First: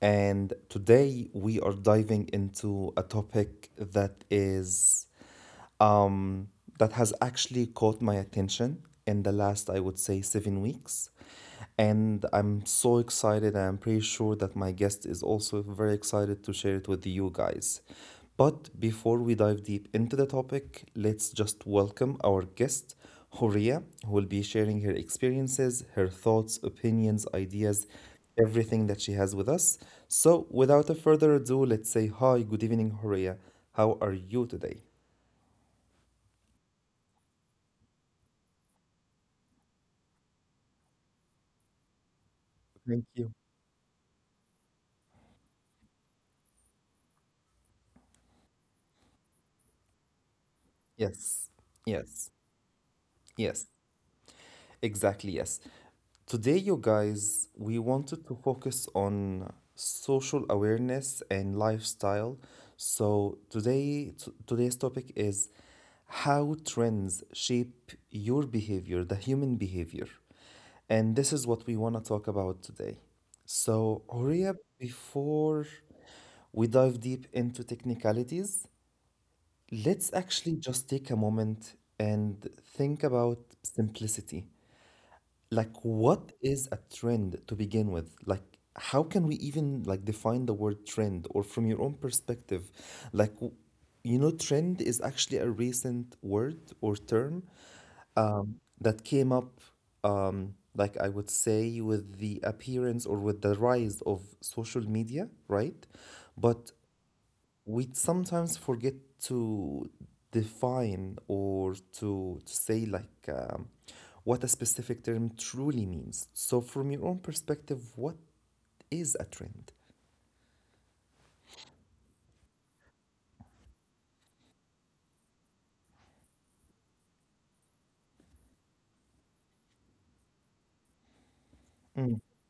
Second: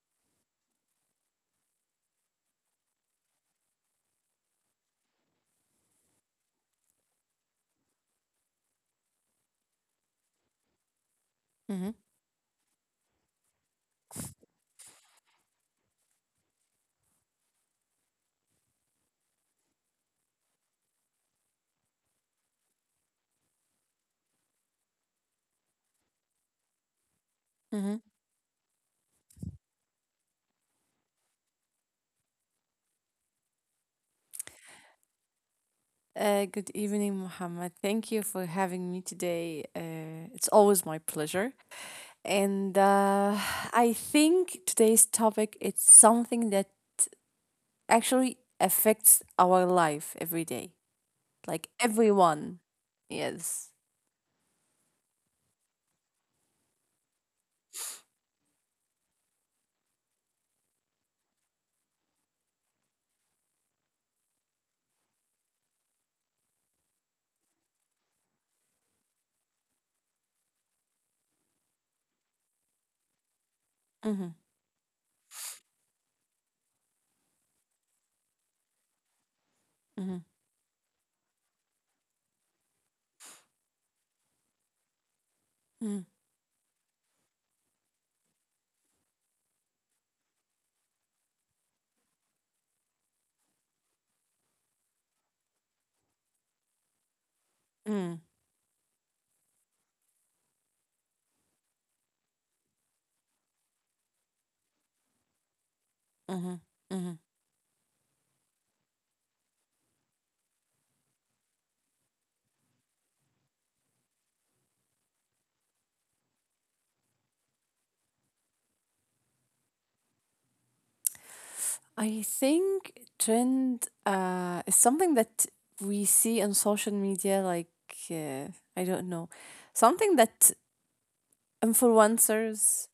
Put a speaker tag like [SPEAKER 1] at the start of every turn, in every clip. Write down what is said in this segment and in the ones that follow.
[SPEAKER 1] and today we are diving into a topic that is um, that has actually caught my attention in the last, I would say, 7 weeks.
[SPEAKER 2] hmm
[SPEAKER 1] And I'm so excited. I'm pretty sure that my guest is also very excited to share it with you guys. But before we dive deep into the topic, let's just welcome our guest, Horia, who will be sharing her experiences, her thoughts, opinions,
[SPEAKER 2] hmm
[SPEAKER 1] ideas, everything that she has with us. So, without a further ado, let's say hi, good evening, Horia. How are you today?
[SPEAKER 2] Good evening, Mohammed. Thank you for having me today. It's always my pleasure. And
[SPEAKER 1] Thank you.
[SPEAKER 2] I think today's topic it's something that actually affects our life every day, like
[SPEAKER 1] Yes,
[SPEAKER 2] everyone.
[SPEAKER 1] yes,
[SPEAKER 2] Yes.
[SPEAKER 1] yes, exactly, yes. Today, you guys, we wanted to focus on social awareness and lifestyle. So today, today's topic is how trends shape your behavior, the human behavior. And this is what we want to talk about today.
[SPEAKER 2] Mm-hmm,
[SPEAKER 1] So, Horia, before we dive deep into technicalities,
[SPEAKER 2] mm-hmm,
[SPEAKER 1] let's actually just take a moment and think about simplicity.
[SPEAKER 2] mm-hmm,
[SPEAKER 1] Like, what is a trend to begin with? Like, how can we even like define the word trend? Or from your own perspective, like, w- you know, trend is actually a recent word or term
[SPEAKER 2] mm-hmm,
[SPEAKER 1] that came up, like I would say, with the appearance or with the rise of social media, right?
[SPEAKER 2] mm-hmm.
[SPEAKER 1] But
[SPEAKER 2] Mm.
[SPEAKER 1] we sometimes forget to define or to say like what a specific term truly means. So from your own perspective, what is a trend?
[SPEAKER 2] I think trend is something that we see on social media, like uh, I don't know, something that
[SPEAKER 1] Mm,
[SPEAKER 2] influencers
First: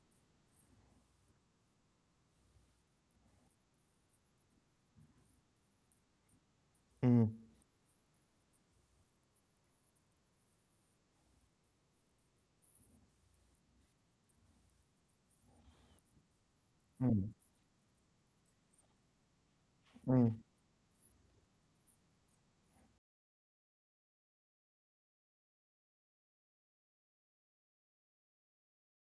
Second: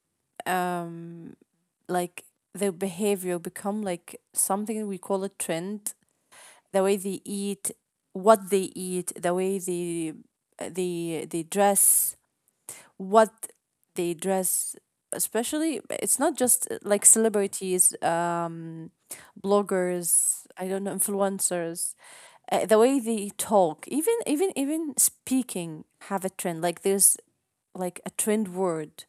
[SPEAKER 2] um like their behavior become like something we call a trend, the way they
[SPEAKER 1] mm,
[SPEAKER 2] eat, what they eat, the way they dress, what they dress, especially it's not just like
[SPEAKER 1] mm,
[SPEAKER 2] celebrities,
[SPEAKER 1] mm,
[SPEAKER 2] bloggers, I don't know, influencers, the way they talk, even speaking have a trend, like there's like a trend word,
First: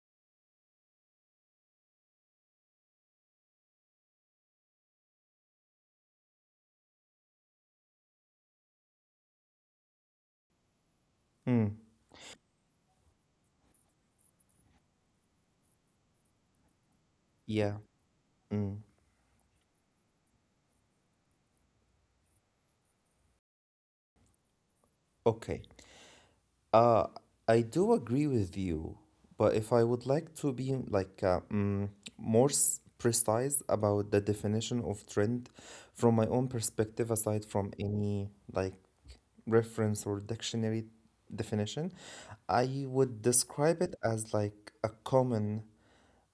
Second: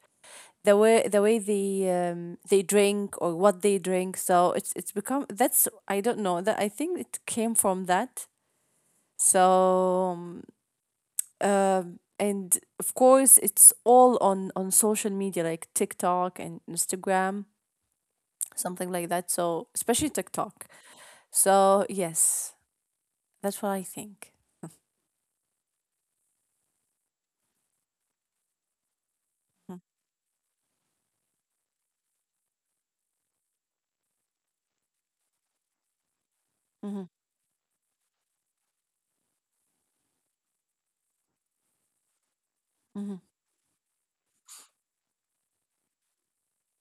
[SPEAKER 2] the way they drink or what they drink. So it's become, that's I don't know, that I think it came from that. so um, uh,
[SPEAKER 1] mm.
[SPEAKER 2] and of course it's all on social media like TikTok and Instagram,
[SPEAKER 1] Yeah. Mm.
[SPEAKER 2] something like that, so especially TikTok. So yes, that's what I think.
[SPEAKER 1] Okay. Uh, I do agree with you, but
[SPEAKER 2] Mm-hmm,
[SPEAKER 1] if I would like to be like precise about the definition of trend from my own
[SPEAKER 2] mm-hmm,
[SPEAKER 1] perspective, aside from any like reference or dictionary definition,
[SPEAKER 2] mm-hmm.
[SPEAKER 1] I would describe it as like a common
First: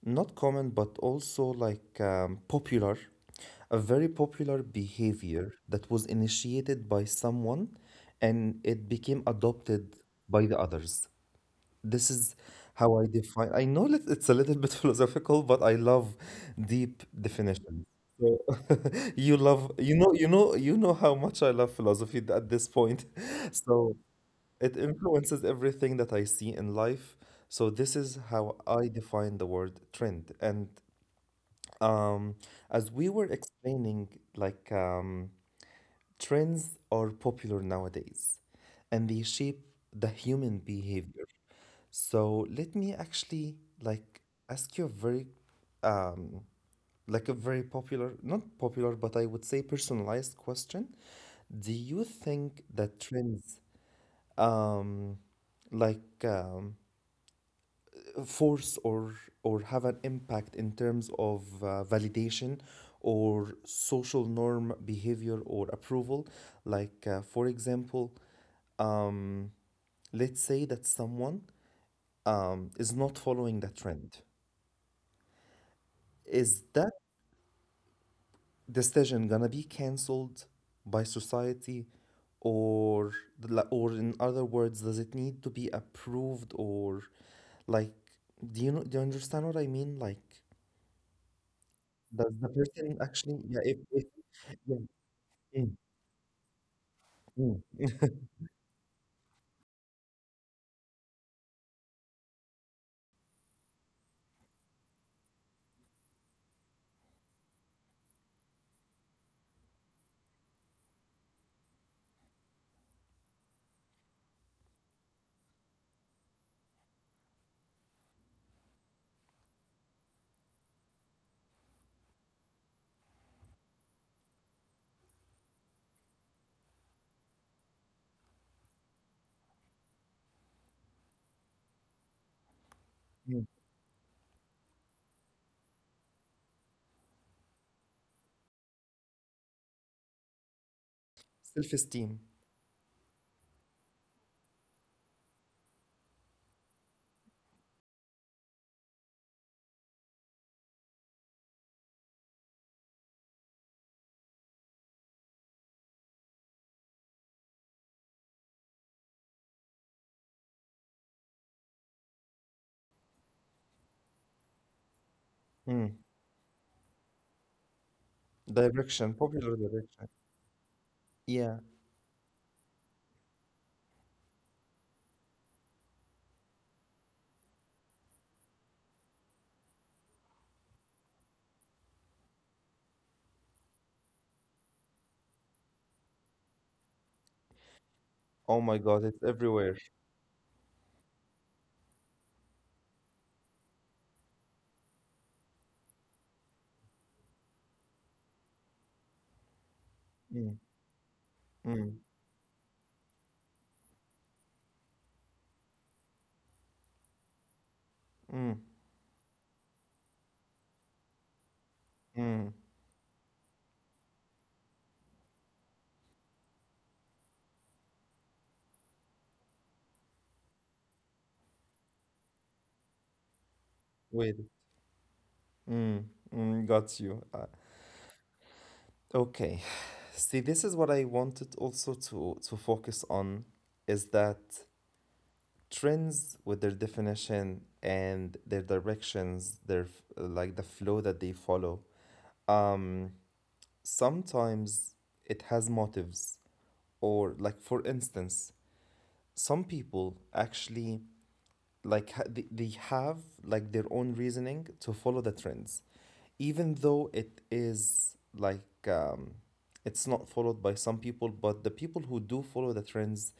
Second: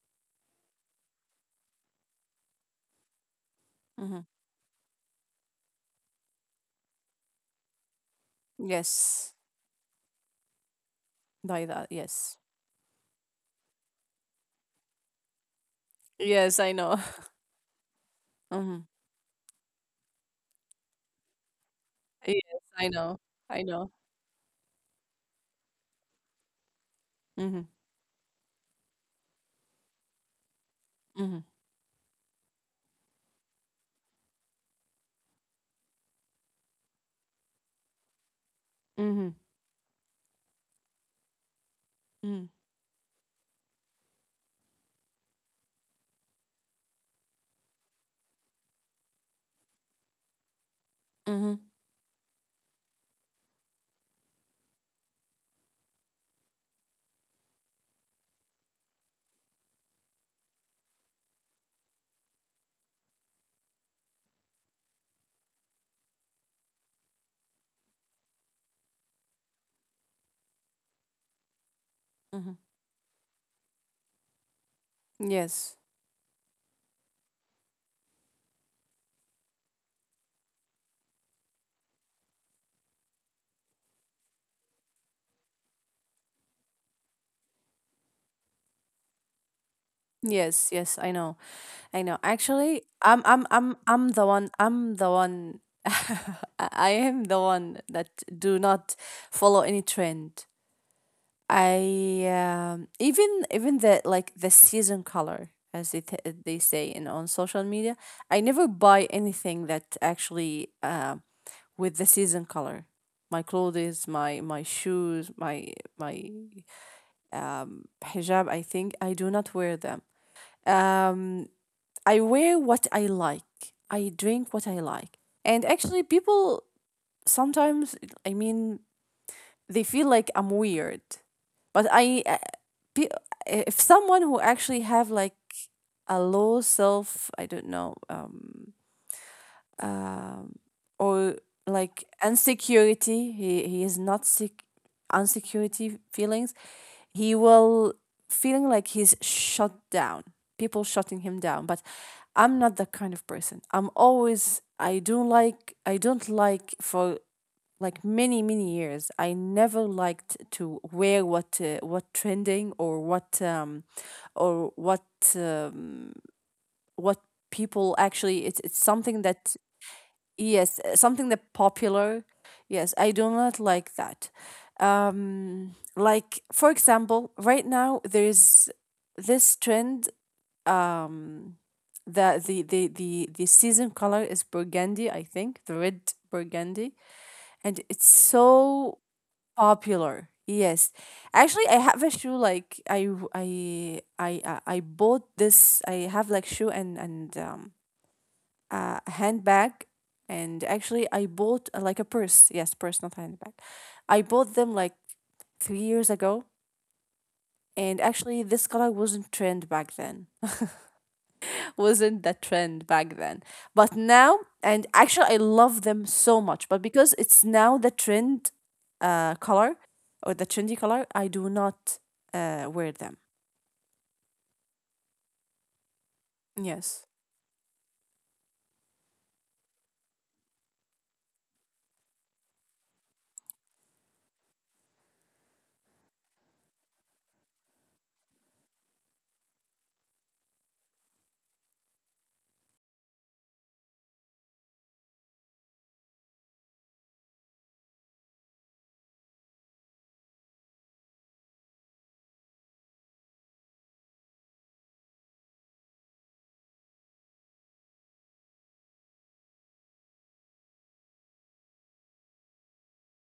[SPEAKER 1] not common but also like popular, a very
[SPEAKER 2] Mm-hmm.
[SPEAKER 1] popular behavior that was initiated by someone and it became
[SPEAKER 2] Yes.
[SPEAKER 1] adopted by the others.
[SPEAKER 2] By that,
[SPEAKER 1] This
[SPEAKER 2] yes.
[SPEAKER 1] is how I define. I know that it's a little bit philosophical, but I love
[SPEAKER 2] Yes, I know.
[SPEAKER 1] deep definitions, so
[SPEAKER 2] Mm-hmm.
[SPEAKER 1] you love, you know, you know, you know how much I love philosophy at
[SPEAKER 2] Yes,
[SPEAKER 1] this
[SPEAKER 2] I
[SPEAKER 1] point.
[SPEAKER 2] know. I know.
[SPEAKER 1] So it influences everything that I see in life. So
[SPEAKER 2] Mm-hmm,
[SPEAKER 1] this is how I define the word trend. And
[SPEAKER 2] mm-hmm.
[SPEAKER 1] um, as we were explaining, like trends are popular nowadays and
[SPEAKER 2] Mm-hmm.
[SPEAKER 1] they shape the human behavior.
[SPEAKER 2] Mm-hmm.
[SPEAKER 1] So let me actually like ask you a very um, not popular, but I would say personalized question.
[SPEAKER 2] Mm-hmm.
[SPEAKER 1] Do you think that trends like force or have an impact in terms of validation or social norm behavior or approval, like for example, um, let's say that someone
[SPEAKER 2] Mm-hmm.
[SPEAKER 1] is not following the trend.
[SPEAKER 2] Yes.
[SPEAKER 1] Is that decision gonna be cancelled by society, or or, in other words, does it need to be approved, or like, do you know, do you understand what I mean, like
[SPEAKER 2] Yes, yes, I know. I know.
[SPEAKER 1] does the
[SPEAKER 2] Actually,
[SPEAKER 1] person actually, yeah, if, yeah,
[SPEAKER 2] I'm the one
[SPEAKER 1] mm,
[SPEAKER 2] I am the one
[SPEAKER 1] mm,
[SPEAKER 2] that
[SPEAKER 1] mm,
[SPEAKER 2] do not follow any trend. I even the like the season color as they they say in on social media. I never buy anything that actually with the season color. My clothes, my shoes, my hijab, I think, I do not wear them. Um, I wear what I like. I drink what I like. And actually, people sometimes, I mean, they feel like I'm weird. But
[SPEAKER 1] mm.
[SPEAKER 2] if someone who actually have like a low self, I don't know, um, or like
[SPEAKER 1] Self-esteem,
[SPEAKER 2] insecurity, he is not sick, insecurity feelings. He will feeling like he's shut down, people shutting him down. But I'm not that kind of person. I'm always, I don't like, I don't like, for like many many years I never liked to wear what, what trending or what, or what, um,
[SPEAKER 1] mm,
[SPEAKER 2] what people actually, it's something
[SPEAKER 1] direction,
[SPEAKER 2] that,
[SPEAKER 1] popular direction.
[SPEAKER 2] yes, something that
[SPEAKER 1] Yeah.
[SPEAKER 2] popular. Yes, I do not like that. Like for example, right now there is this trend. Um, the season color is burgundy. I think the red burgundy, and it's
[SPEAKER 1] Oh my
[SPEAKER 2] so
[SPEAKER 1] God, it's everywhere.
[SPEAKER 2] popular. Yes, actually, I have a shoe, like I I I I bought this. I have like shoe and and a handbag, and
[SPEAKER 1] Mm,
[SPEAKER 2] actually I bought like a
[SPEAKER 1] mm,
[SPEAKER 2] purse. Yes, purse, not handbag. I bought them like 3 years ago. And actually,
[SPEAKER 1] mm,
[SPEAKER 2] this color wasn't trend back then. Wasn't the
[SPEAKER 1] mm.
[SPEAKER 2] trend back then. But now, and actually, I love them so much. But because it's now the trend color, or the trendy color, I do not wear them.
[SPEAKER 1] Wait. Mm, mm,
[SPEAKER 2] Yes.
[SPEAKER 1] got you. Okay. See, this is what I wanted also to focus on is that trends with their definition and their directions, like the flow that they follow. Um, sometimes it has motives, or like for instance some people actually they have like their own reasoning to follow the trends, even though it is like it's not followed by some people. But the people who do follow the trends,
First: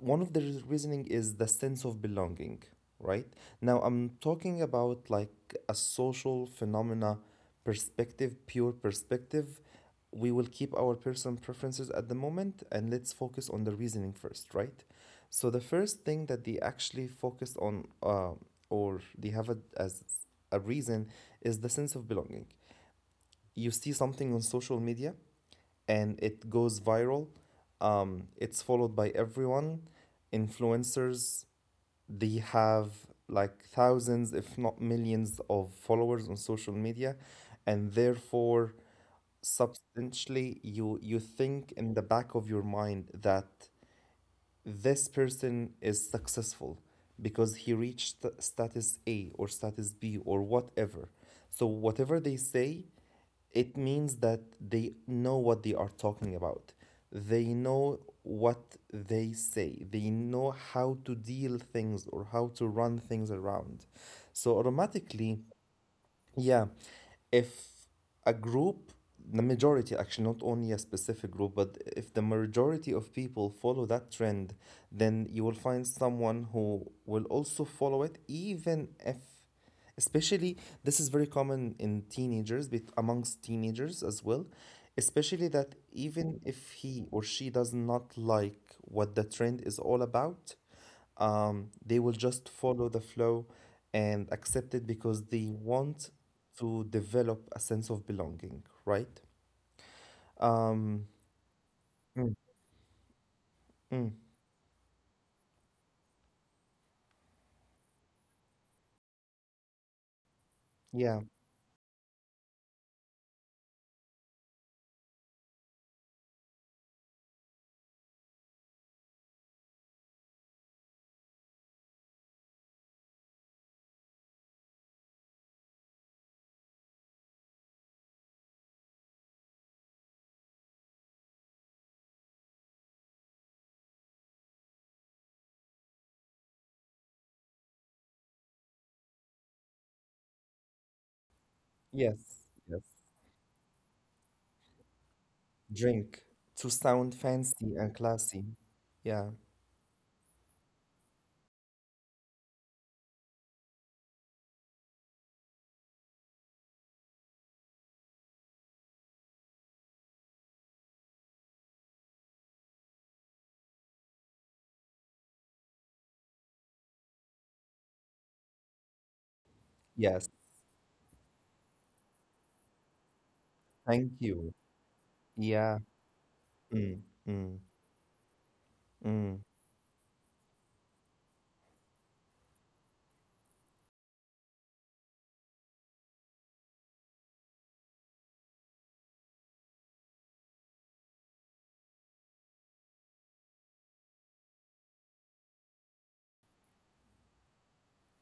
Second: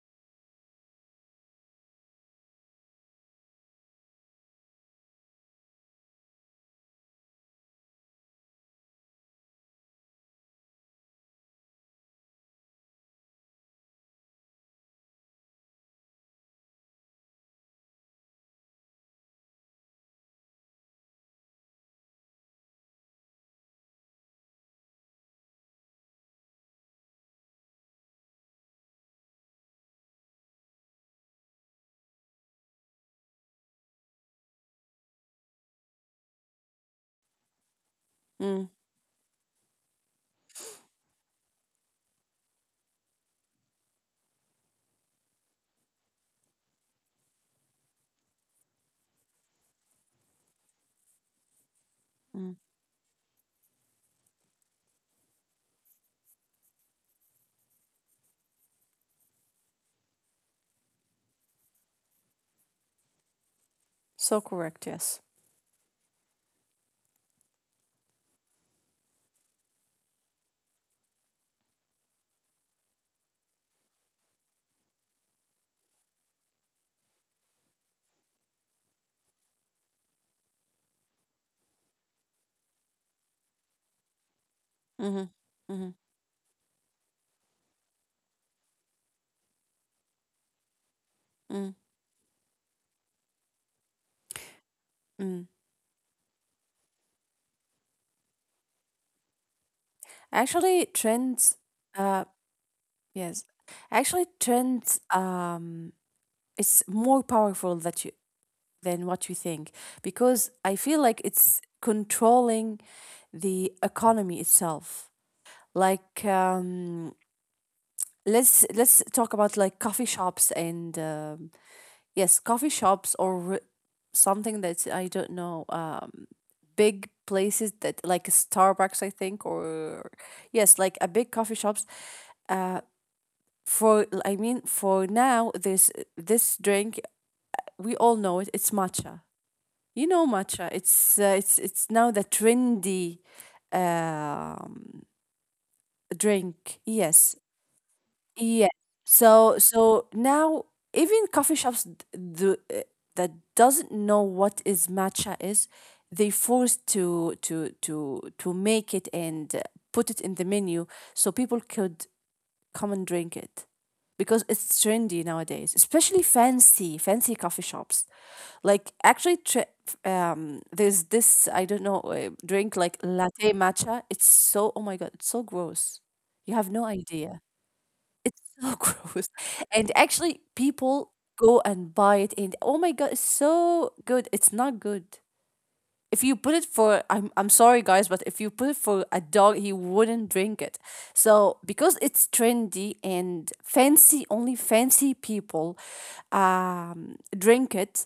[SPEAKER 1] one of the reasoning is the sense of belonging, right? Now I'm talking about like a social phenomena perspective, pure perspective. We will keep our personal preferences at the moment and let's focus on the reasoning first, right? So the first thing that they actually focused on, or they have a as a reason, is the sense of belonging. You see something on social media and it goes viral. It's followed by everyone. Influencers, they have like thousands, if not millions, of followers on social media, and
[SPEAKER 2] Mm,
[SPEAKER 1] therefore, substantially, you think in the back of your mind that this person is successful because he reached status A or status B or whatever. So whatever
[SPEAKER 2] mm.
[SPEAKER 1] they say, it means that they know what they are talking about. They know what they say. They know how to deal things or how to run things around.
[SPEAKER 2] So
[SPEAKER 1] So
[SPEAKER 2] correct. Yes.
[SPEAKER 1] automatically, yeah, if a group, the majority actually, not only a specific group, but if the majority of people follow that trend, then you will find someone who will also follow it, even if, especially, this is very common in teenagers, but amongst teenagers as well,
[SPEAKER 2] Mm-hmm. Mm-hmm.
[SPEAKER 1] especially that even if he or she does not like what the trend is all about,
[SPEAKER 2] Mm-hmm.
[SPEAKER 1] they will just follow the flow and accept it because they want to develop a sense of belonging, right?
[SPEAKER 2] Actually,
[SPEAKER 1] Um,
[SPEAKER 2] trends, uh,
[SPEAKER 1] mm,
[SPEAKER 2] yes, actually,
[SPEAKER 1] mm,
[SPEAKER 2] trends, it's more powerful that you, than what you think, because I feel like
[SPEAKER 1] yeah,
[SPEAKER 2] it's controlling the economy itself. Like, let's talk about like coffee shops and yes, coffee shops, or something that, I don't know, big places that like Starbucks, I think, or yes, like a big coffee shops. Uh, for, I mean, for now there's this drink, we all know it, it's matcha. You know matcha, it's it's now
[SPEAKER 1] yes,
[SPEAKER 2] the
[SPEAKER 1] yes.
[SPEAKER 2] trendy um,
[SPEAKER 1] Drink to
[SPEAKER 2] drink.
[SPEAKER 1] sound
[SPEAKER 2] Yes,
[SPEAKER 1] fancy and classy.
[SPEAKER 2] yes.
[SPEAKER 1] Yeah,
[SPEAKER 2] So so now even coffee shops do, that doesn't know what is matcha is, they forced to make it and put it in the menu so people could come and drink it, because it's trendy nowadays, especially fancy coffee shops. Like actually,
[SPEAKER 1] yes,
[SPEAKER 2] there's this, I don't know, drink like latte
[SPEAKER 1] thank
[SPEAKER 2] matcha. It's
[SPEAKER 1] you.
[SPEAKER 2] so, oh my god, it's so
[SPEAKER 1] Yeah,
[SPEAKER 2] gross. You have no
[SPEAKER 1] mm,
[SPEAKER 2] idea.
[SPEAKER 1] mm,
[SPEAKER 2] It's so gross,
[SPEAKER 1] mm.
[SPEAKER 2] and actually, people go and buy it, and oh my god, it's so good. It's not good. If you put it for, I'm sorry guys, but if you put it for a dog, he wouldn't drink it. So because it's trendy and fancy, only fancy people drink it.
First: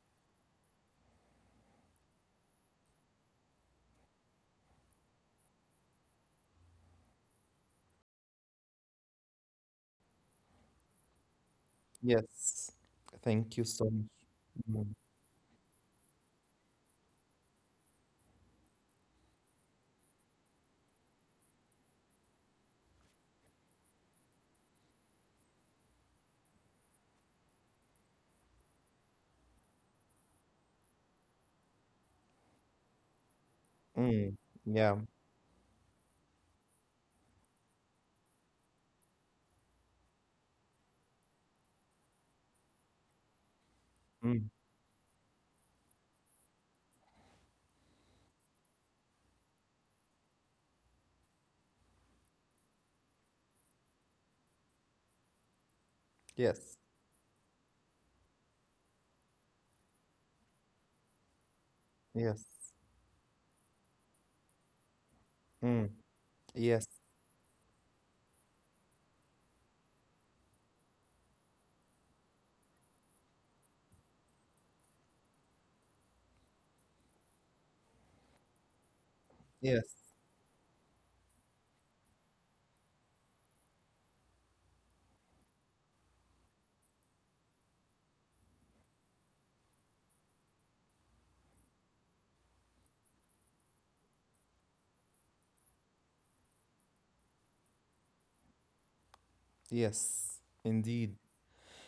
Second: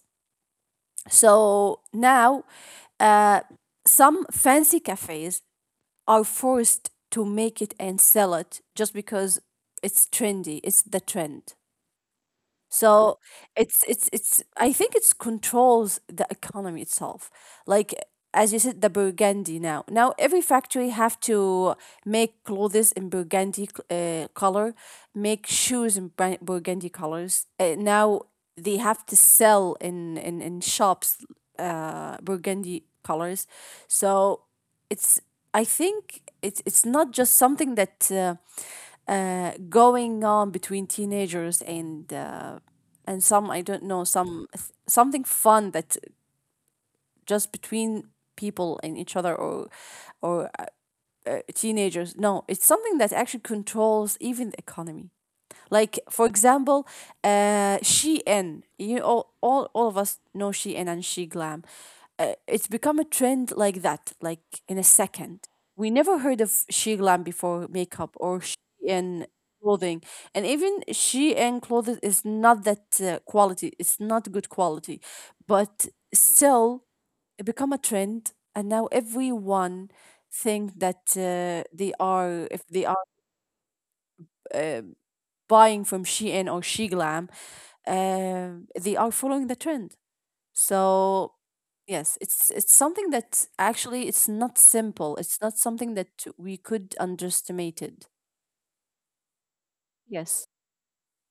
[SPEAKER 2] So now, uh, some fancy cafes are forced to make it and sell it just because it's trendy. It's the trend.
[SPEAKER 1] Yes,
[SPEAKER 2] So
[SPEAKER 1] thank you so
[SPEAKER 2] it's it's
[SPEAKER 1] much.
[SPEAKER 2] it's I
[SPEAKER 1] Mm,
[SPEAKER 2] think it's controls the economy itself. Like as you said, the burgundy now. Now every factory have to make clothes in burgundy color, make shoes in burgundy colors. Now they have to sell in shops, burgundy colors.
[SPEAKER 1] mm,
[SPEAKER 2] So
[SPEAKER 1] yeah,
[SPEAKER 2] it's, I think it's not just something that, going on between teenagers and, and some, I don't know,
[SPEAKER 1] mm,
[SPEAKER 2] some something fun, that's just between people and each other, or teenagers. No, it's something that actually controls even the economy. Like for
[SPEAKER 1] yes,
[SPEAKER 2] example, Shein. You all, all of us know Shein and She Glam.
[SPEAKER 1] yes,
[SPEAKER 2] It's become a trend like that, like in a second.
[SPEAKER 1] mm,
[SPEAKER 2] We never heard
[SPEAKER 1] yes,
[SPEAKER 2] of She Glam before makeup, or Shein clothing, and even Shein clothes is not that quality. It's not good quality, but still, it become a trend, and now
[SPEAKER 1] yes,
[SPEAKER 2] everyone think that, they are, if they are uh, buying from Shein or She Glam, they are following the trend. So yes, it's something that actually it's not simple. It's not something that we could underestimate it.
[SPEAKER 1] yes,
[SPEAKER 2] Yes.
[SPEAKER 1] indeed.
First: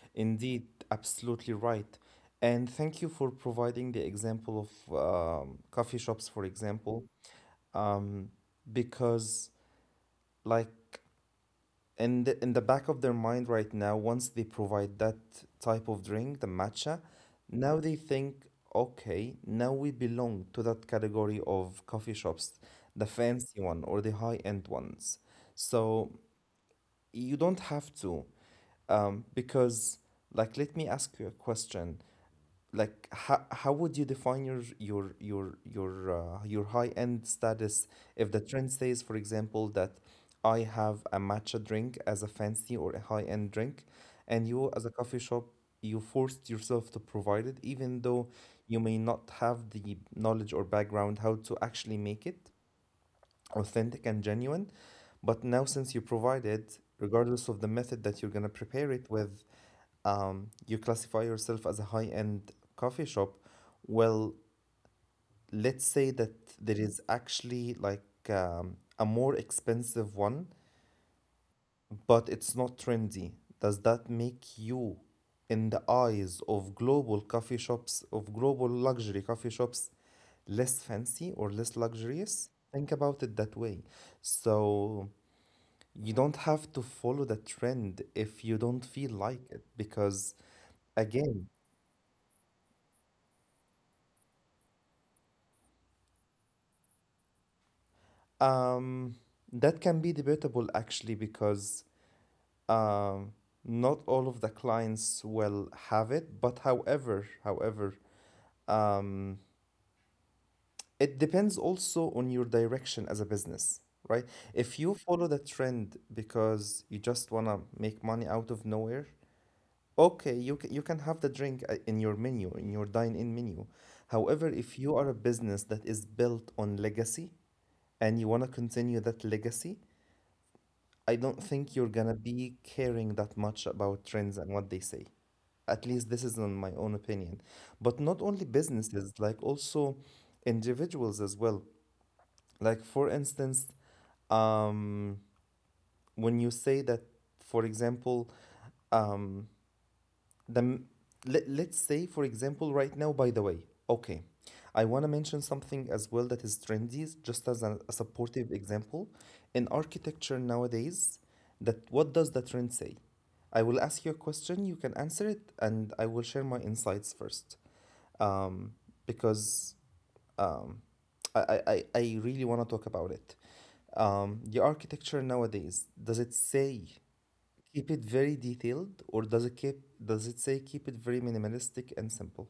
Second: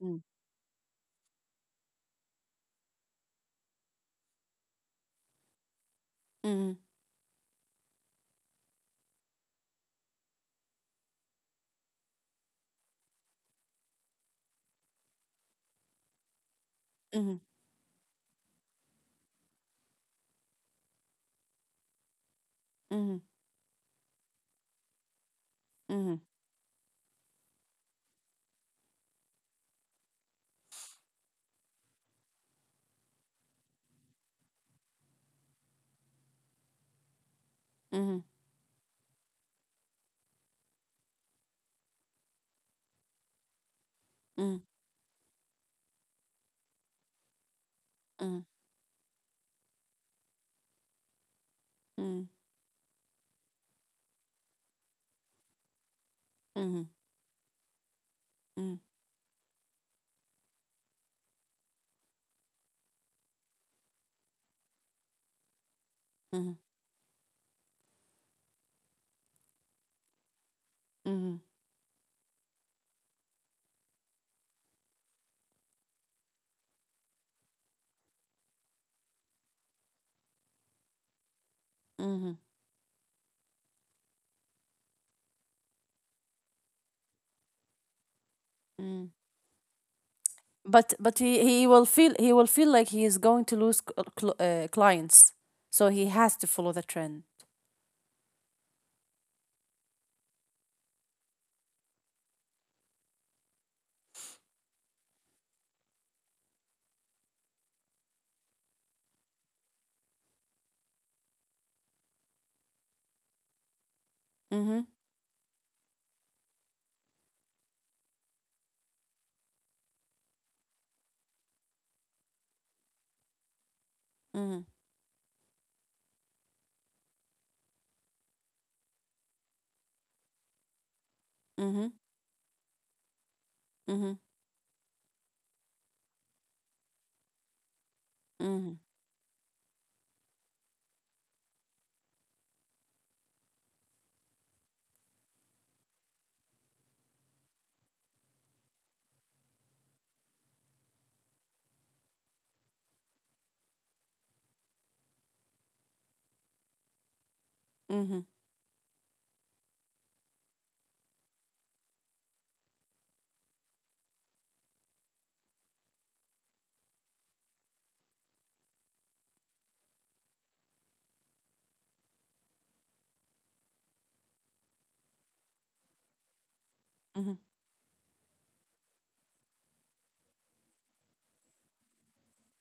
[SPEAKER 2] Mm.
[SPEAKER 1] Indeed, absolutely right. And thank you for providing the example of coffee shops, for
[SPEAKER 2] Mhm,
[SPEAKER 1] example, because like in in the back of their mind right now, once they provide that type of drink, the matcha,
[SPEAKER 2] mhm,
[SPEAKER 1] now they think, okay, now we belong to that category of coffee shops,
[SPEAKER 2] mhm,
[SPEAKER 1] the fancy one or the high-end ones.
[SPEAKER 2] mhm,
[SPEAKER 1] So you don't have to, because like let me ask you a question. Like how would you define your your high end status
[SPEAKER 2] mhm,
[SPEAKER 1] if the trend says for example that I have a matcha drink as a fancy or a high end drink, and you
[SPEAKER 2] mhm,
[SPEAKER 1] as a coffee shop, you forced yourself to provide it even though
[SPEAKER 2] mhm.
[SPEAKER 1] you may not have the knowledge or background how to actually make it authentic and genuine, but now since you provide
[SPEAKER 2] mhm,
[SPEAKER 1] it
[SPEAKER 2] mhm,
[SPEAKER 1] regardless of the method that you're going to
[SPEAKER 2] mhm,
[SPEAKER 1] prepare it with, you classify yourself as a high-end coffee shop, well, let's say that
[SPEAKER 2] mhm,
[SPEAKER 1] there is actually like a more expensive one,
[SPEAKER 2] mhm,
[SPEAKER 1] but it's not trendy. Does that make you, in the eyes of global coffee shops, of global luxury coffee shops, less fancy or less
[SPEAKER 2] mhm,
[SPEAKER 1] luxurious? Think about it that way. So you don't have to follow the trend if you don't
[SPEAKER 2] mhm.
[SPEAKER 1] feel like it, because
[SPEAKER 2] But
[SPEAKER 1] again,
[SPEAKER 2] he will feel, he will feel like he is going to lose clients, so he has to follow the trend.
[SPEAKER 1] Um, that can be debatable actually because um, not all of the clients will have it. But however, however, um, it depends also on your direction as a business, right?
[SPEAKER 2] Mm-hmm.
[SPEAKER 1] If you follow the trend because you just want to make money out of nowhere, okay, you can have the drink in your menu, in your dine-in menu. However,
[SPEAKER 2] Mm-hmm.
[SPEAKER 1] if you are a business that is built on legacy and you want to continue that legacy, I don't think you're
[SPEAKER 2] Mm-hmm.
[SPEAKER 1] gonna be caring that much about
[SPEAKER 2] Mm-hmm.
[SPEAKER 1] trends and what they say. At least this is in my own opinion. But not only
[SPEAKER 2] Mm-hmm.
[SPEAKER 1] businesses, like also individuals as well. Like for instance, um, when you say that, for example, um, the let, let's say for example right now, by the way, okay, I want to mention something as well that is trendy just as a
[SPEAKER 2] Mm-hmm.
[SPEAKER 1] supportive example in architecture nowadays. That what does the trend say? I will ask you a question, you can answer it, and I will share my insights first. um, because um, I really want to talk about it. The architecture nowadays, does it say
[SPEAKER 2] Mm-hmm.
[SPEAKER 1] keep it very detailed, or does it keep does it say keep it very minimalistic and simple?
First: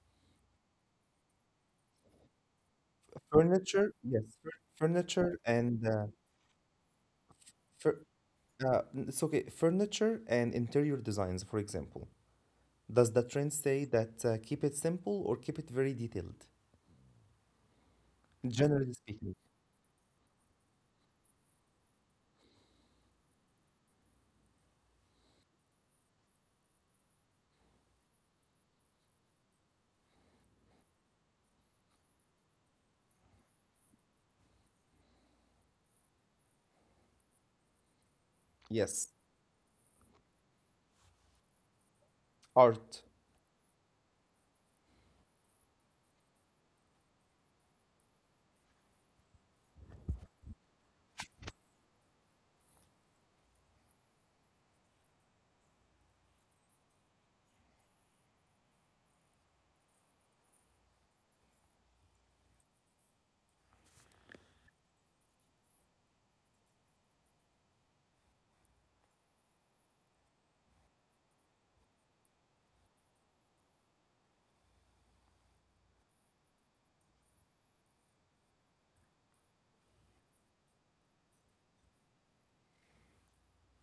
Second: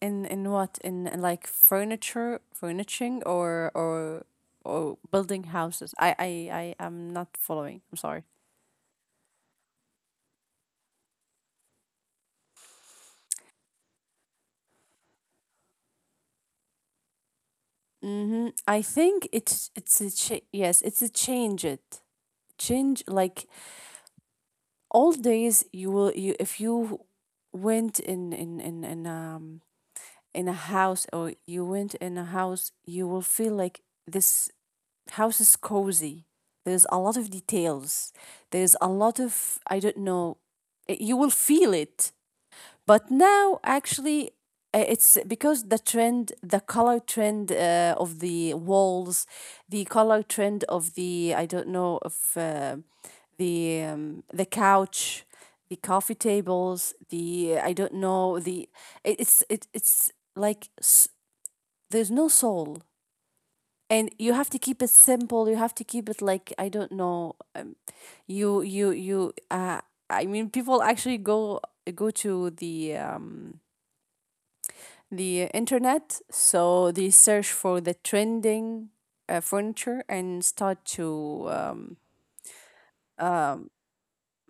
[SPEAKER 2] In what? In like furniture, furnishing,
[SPEAKER 1] Furniture,
[SPEAKER 2] or
[SPEAKER 1] furniture
[SPEAKER 2] building
[SPEAKER 1] and
[SPEAKER 2] houses. I am not following. I'm
[SPEAKER 1] fur
[SPEAKER 2] sorry.
[SPEAKER 1] it's okay. Furniture and interior designs, for example. Does the trend say that keep it simple or keep it very detailed?
[SPEAKER 2] Mm-hmm. I
[SPEAKER 1] Generally
[SPEAKER 2] think
[SPEAKER 1] speaking,
[SPEAKER 2] it's a yes, it's a change it. Change like all days you will you, if you went in a house, or you went in a house, you will feel like this house is cozy. There's a lot of details. There's a lot
[SPEAKER 1] yes.
[SPEAKER 2] of, I don't know, eh, you will feel it. But
[SPEAKER 1] Art,
[SPEAKER 2] now, actually, eh, it's because the trend, the color trend of the walls, the color trend of the, I don't know, of the couch, the coffee tables, the, I don't know, the, it's like there's no soul, and you have to keep it simple. You have to keep it like, I don't know, you I mean, people actually go to the internet, so they search for the trending furniture and start to um,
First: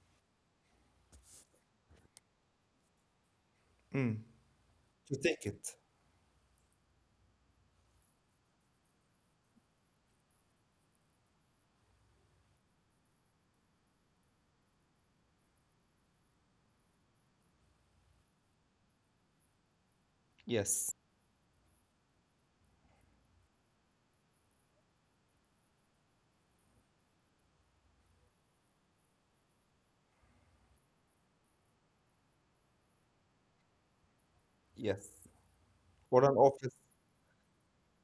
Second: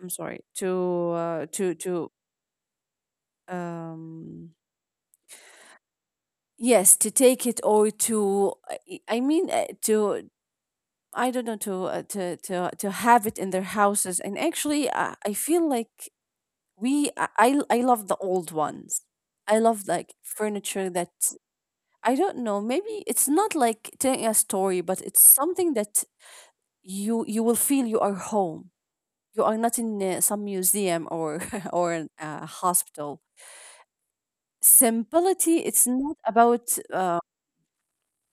[SPEAKER 2] I'm sorry to
[SPEAKER 1] mm.
[SPEAKER 2] um,
[SPEAKER 1] To take it,
[SPEAKER 2] yes, to take it, or to, I mean, to, I don't know, to to have it in their houses. And actually, I feel like we, I love the old ones. I love like furniture
[SPEAKER 1] yes,
[SPEAKER 2] that, I don't know. Maybe it's not like telling a story, but it's something that you will feel you are home. You are not in some museum, or or an, hospital.
[SPEAKER 1] yes.
[SPEAKER 2] Simplicity. It's not
[SPEAKER 1] Or an
[SPEAKER 2] about
[SPEAKER 1] office,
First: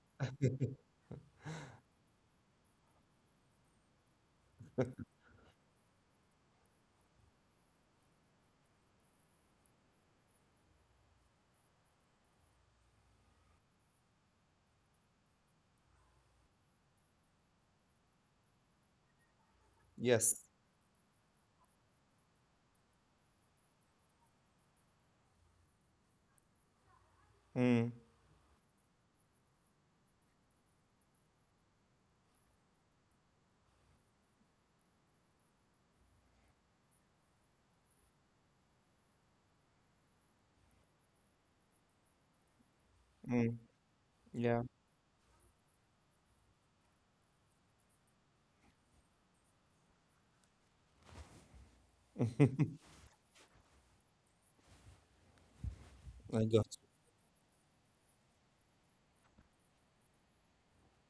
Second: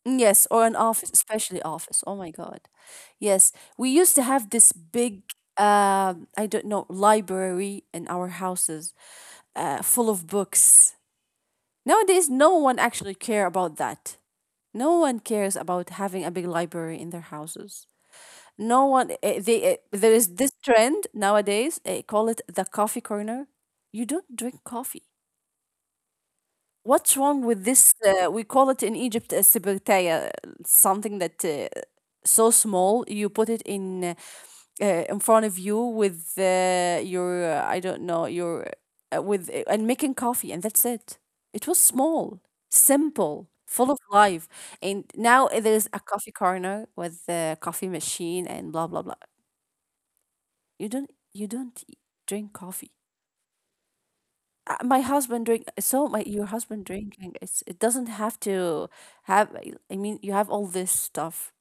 [SPEAKER 2] yes, or an office, especially office. Oh my god. Yes, we used to have this big, I don't know, library in our houses, full of books. Nowadays, no one actually care about that. No one cares about having a big library in their houses. No one. They there is this
[SPEAKER 1] yes.
[SPEAKER 2] trend nowadays. Call it the coffee corner. You don't drink coffee. What's wrong with this?
[SPEAKER 1] Mm,
[SPEAKER 2] We call it in Egypt a uh, something that so small, you put it in front of you, with your I don't know, your with and making coffee, and that's it. It was small, simple, full
[SPEAKER 1] mm,
[SPEAKER 2] of life.
[SPEAKER 1] yeah,
[SPEAKER 2] And now there's a coffee corner with the coffee machine and blah blah blah. You don't, drink coffee. My husband drink, so my, your husband
[SPEAKER 1] I got
[SPEAKER 2] drinking,
[SPEAKER 1] you.
[SPEAKER 2] it's, it doesn't have to have, I mean, you have all this stuff.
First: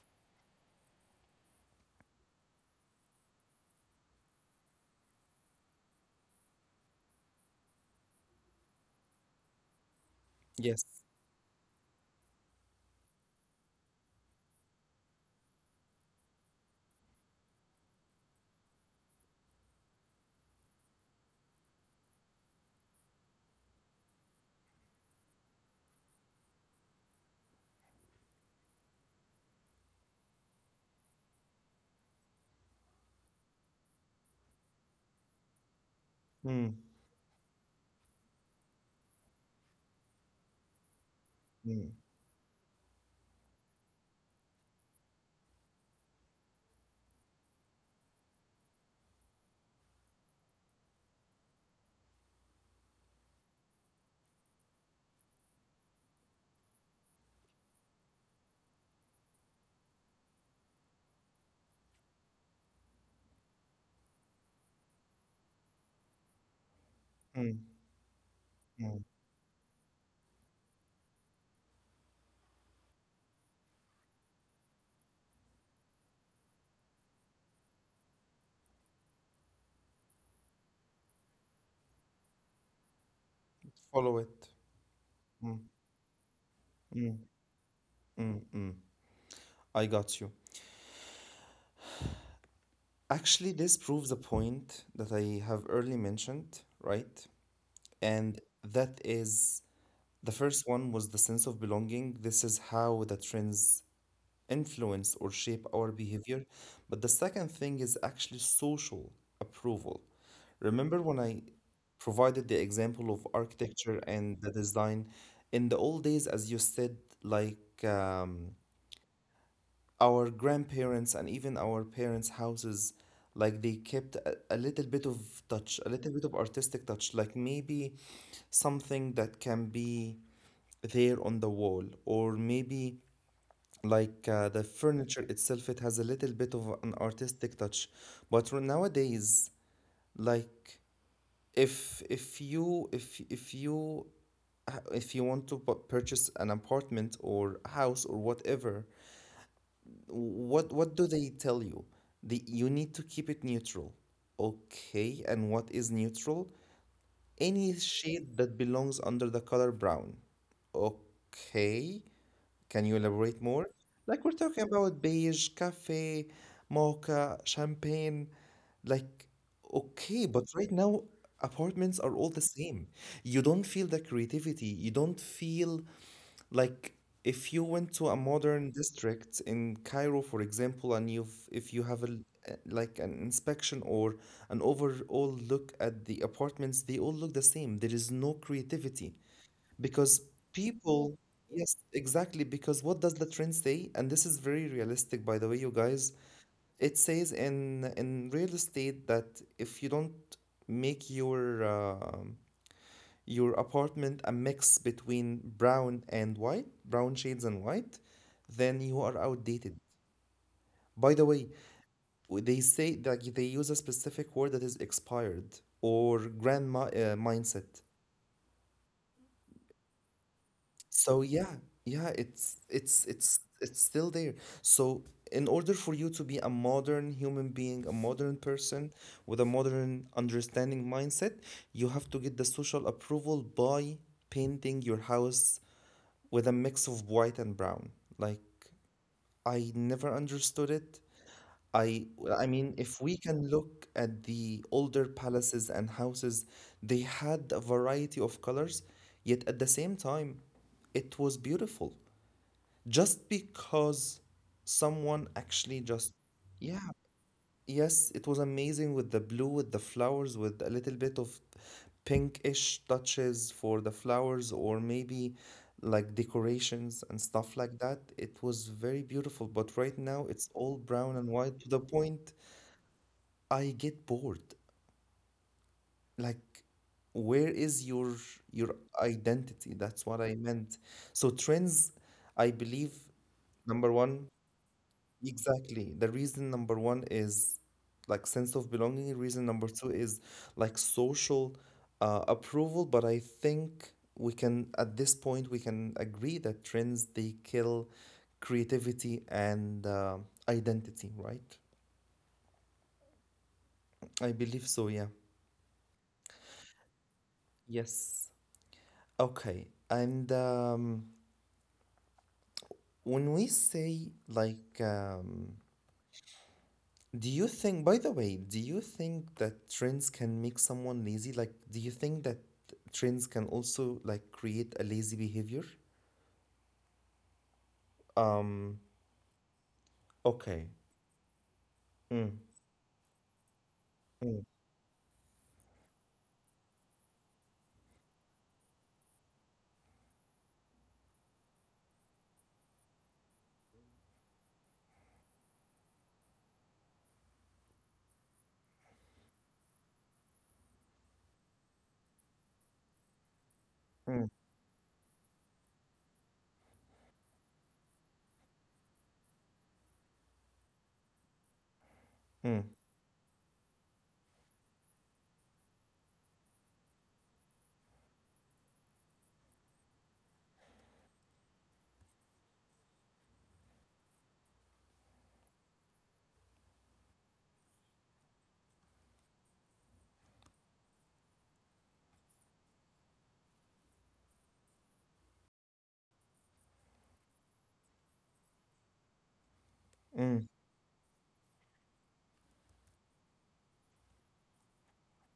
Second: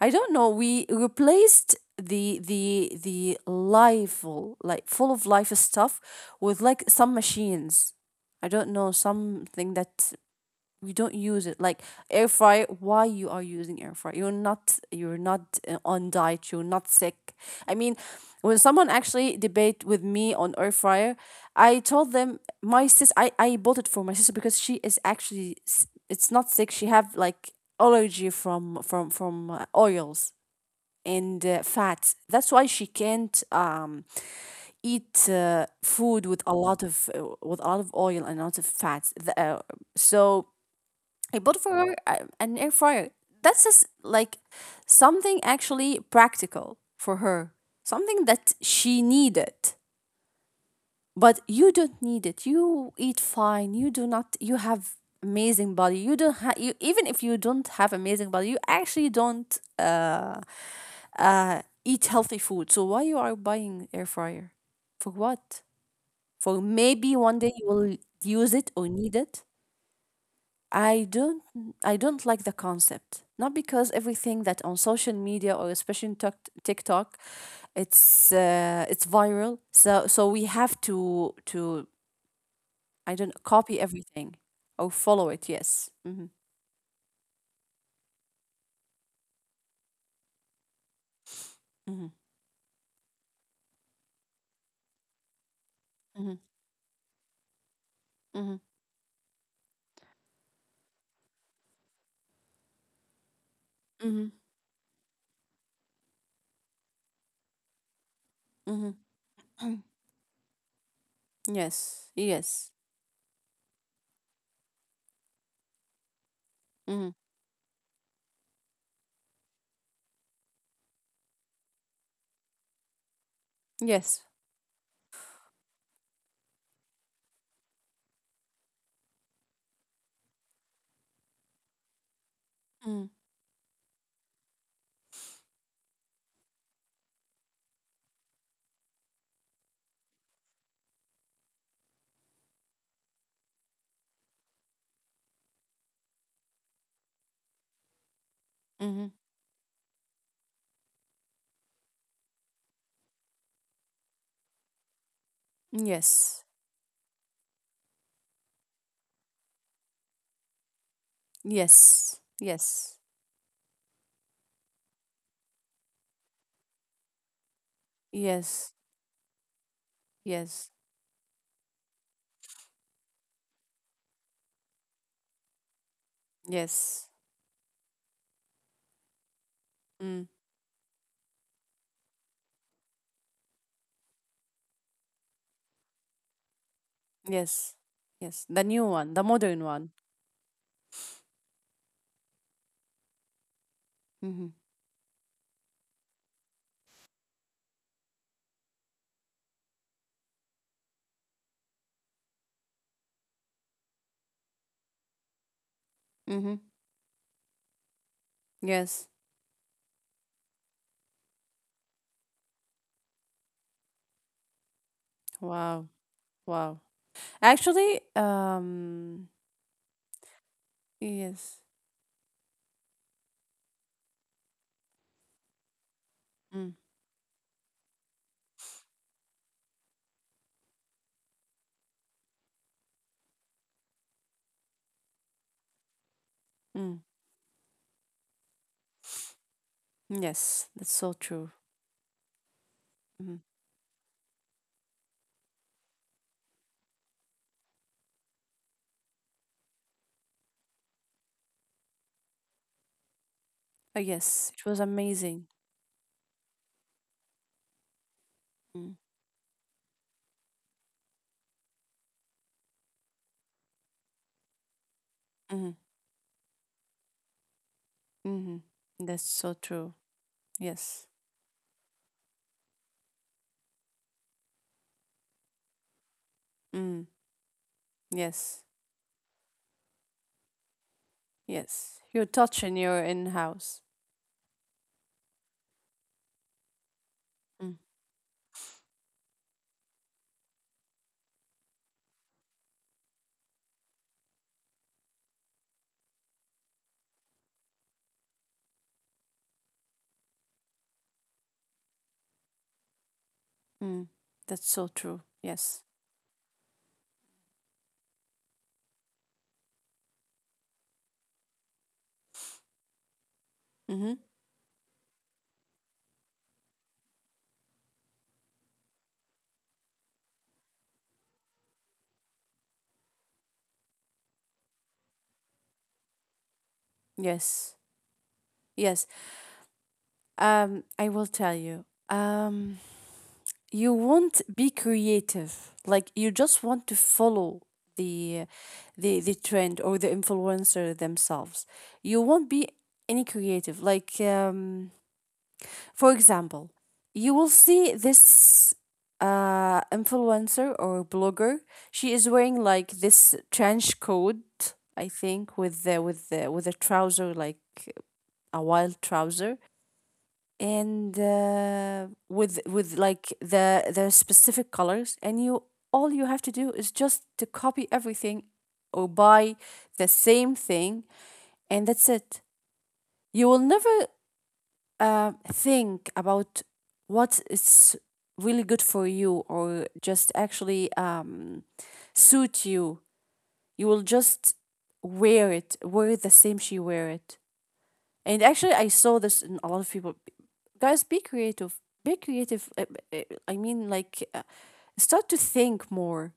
[SPEAKER 2] I don't know. We replaced the life, like full of life stuff, with like some machines. I don't know, something that you
[SPEAKER 1] Yes.
[SPEAKER 2] don't use it, like air fryer. Why you are using air fryer? You're not, you're not on diet, you're not sick. I mean, when someone actually debate with me on air fryer, I told them my I bought it for my sister because she is actually it's not sick, she have like allergy from oils and fats. That's why she can't eat food with a lot of,
[SPEAKER 1] Mm,
[SPEAKER 2] with a lot of oil and a lot of fats. So I bought for
[SPEAKER 1] mm,
[SPEAKER 2] an air fryer. That's just like something actually practical for her, something that she needed. But you don't need it. You eat fine. You do not. You have amazing body. You don't have. You, even if you don't have amazing body, you actually don't eat healthy food. So why you are buying air fryer? For what? For maybe one day you will
[SPEAKER 1] mm,
[SPEAKER 2] use it or need it.
[SPEAKER 1] mm.
[SPEAKER 2] I don't I don't like the concept. Not because everything that on social media, or especially in TikTok, it's viral. So so we have to, I don't copy everything or
[SPEAKER 1] Follow it.
[SPEAKER 2] follow it. Yes. Mm-hmm.
[SPEAKER 1] Mm, mm, mm, mm. I got you. Actually, this proves a point that I
[SPEAKER 2] Mm-hmm.
[SPEAKER 1] have early mentioned, right?
[SPEAKER 2] Mm-hmm.
[SPEAKER 1] And that is the first one was the sense of belonging. This is how the
[SPEAKER 2] Mm-hmm. Mm-hmm.
[SPEAKER 1] trends influence or shape our behavior. But the second thing
[SPEAKER 2] Mm-hmm.
[SPEAKER 1] is actually social approval. Remember
[SPEAKER 2] Yes.
[SPEAKER 1] when I
[SPEAKER 2] Yes.
[SPEAKER 1] provided the example of architecture and the design in the
[SPEAKER 2] Mm-hmm.
[SPEAKER 1] old days, as you said, like our grandparents and even our parents' houses,
[SPEAKER 2] Yes.
[SPEAKER 1] like they kept a little bit of touch, a little bit of artistic touch, like maybe something that can be there on the wall,
[SPEAKER 2] Mm-hmm.
[SPEAKER 1] or maybe like the furniture itself, it has a little bit of an artistic touch. But nowadays, like if if you if if you if you want to purchase an apartment or
[SPEAKER 2] Mm-hmm.
[SPEAKER 1] house or whatever, what do they tell you? The, you need to keep it neutral. Okay,
[SPEAKER 2] Yes.
[SPEAKER 1] and what is neutral? Any shade that belongs under the color brown.
[SPEAKER 2] Yes. Yes.
[SPEAKER 1] Okay, can you elaborate more? Like we're talking about beige, cafe, mocha,
[SPEAKER 2] Yes.
[SPEAKER 1] champagne. Like,
[SPEAKER 2] Yes.
[SPEAKER 1] okay, but right now apartments are all the same. You don't feel the creativity. You don't feel like
[SPEAKER 2] Yes.
[SPEAKER 1] if you went to a modern district in Cairo, for example, and you've
[SPEAKER 2] Mm.
[SPEAKER 1] if you have a like an inspection or an overall look at the apartments, they all look the same. There is no
[SPEAKER 2] Yes.
[SPEAKER 1] creativity
[SPEAKER 2] Yes. The new
[SPEAKER 1] because
[SPEAKER 2] one, the modern
[SPEAKER 1] people,
[SPEAKER 2] one.
[SPEAKER 1] yes, exactly, because what does the trend say? And this is very realistic, by the way, you
[SPEAKER 2] Mhm.
[SPEAKER 1] guys. It says in real estate that if you don't make your apartment a mix between brown and white, brown shades and
[SPEAKER 2] Mhm.
[SPEAKER 1] white, then you are outdated.
[SPEAKER 2] Yes.
[SPEAKER 1] By the way, they say that they use a specific word that is expired or grandma
[SPEAKER 2] Wow.
[SPEAKER 1] mindset.
[SPEAKER 2] Wow. Actually,
[SPEAKER 1] So yeah, yeah, it's
[SPEAKER 2] yes.
[SPEAKER 1] it's it's it's still there. So in order for you to be a modern human
[SPEAKER 2] Mm.
[SPEAKER 1] being, a modern person with a modern understanding mindset, you have to get the social approval by painting your house with a mix
[SPEAKER 2] Mm.
[SPEAKER 1] of white and brown. Like I never
[SPEAKER 2] Yes, that's so
[SPEAKER 1] understood
[SPEAKER 2] true.
[SPEAKER 1] it. I I
[SPEAKER 2] Mm.
[SPEAKER 1] mean, if we can look at the older palaces and houses, they had a variety of colors, yet at the same time, it was beautiful. Just
[SPEAKER 2] Yes, it was
[SPEAKER 1] because
[SPEAKER 2] amazing.
[SPEAKER 1] someone actually just yeah,
[SPEAKER 2] Mm.
[SPEAKER 1] yes, it was amazing with the blue, with the flowers, with a little bit of pinkish touches for the flowers,
[SPEAKER 2] Mhm.
[SPEAKER 1] or maybe like decorations and stuff
[SPEAKER 2] Mhm.
[SPEAKER 1] like that.
[SPEAKER 2] That's
[SPEAKER 1] It
[SPEAKER 2] so
[SPEAKER 1] was
[SPEAKER 2] true.
[SPEAKER 1] very beautiful, but right
[SPEAKER 2] Yes.
[SPEAKER 1] now it's all brown and white to the point I get bored.
[SPEAKER 2] Mm.
[SPEAKER 1] Like, where
[SPEAKER 2] Yes.
[SPEAKER 1] is your identity? That's what I meant.
[SPEAKER 2] Yes. You're
[SPEAKER 1] So
[SPEAKER 2] touching
[SPEAKER 1] trends,
[SPEAKER 2] your
[SPEAKER 1] I
[SPEAKER 2] in-house.
[SPEAKER 1] believe, number one, exactly. The reason
[SPEAKER 2] Mm.
[SPEAKER 1] number one is like sense of belonging. Reason number two is like social approval. But I think we can, at this point, we can agree that trends they kill creativity and identity, right?
[SPEAKER 2] Mm. That's so true.
[SPEAKER 1] I believe
[SPEAKER 2] Yes.
[SPEAKER 1] so, yeah. Yes. Okay. And
[SPEAKER 2] Mhm.
[SPEAKER 1] when we say like do you think, by the way, do you think that trends can make someone lazy? Like, do you think that trends can also like create a lazy behavior?
[SPEAKER 2] Yes. Yes.
[SPEAKER 1] Um,
[SPEAKER 2] I will tell
[SPEAKER 1] okay.
[SPEAKER 2] you. Um
[SPEAKER 1] Mm,
[SPEAKER 2] you won't be
[SPEAKER 1] mm,
[SPEAKER 2] creative, like you just want to follow the the trend, or the influencer themselves. You won't be any creative, like for example, you will see this influencer or blogger, she is wearing like this trench coat, I
[SPEAKER 1] mm,
[SPEAKER 2] think, with the, with a trouser, like a wild trouser, and with like
[SPEAKER 1] mm,
[SPEAKER 2] the specific colors. And you, all you have to do is just to copy everything, or buy the same thing, and that's it. You will never think about what is really good for you, or just actually suit you. You will just wear it, wear the same she wear it. And actually, I saw this in a lot of people. Guys, be
[SPEAKER 1] mm,
[SPEAKER 2] creative. Be creative. Uh, I mean, like, start to think more.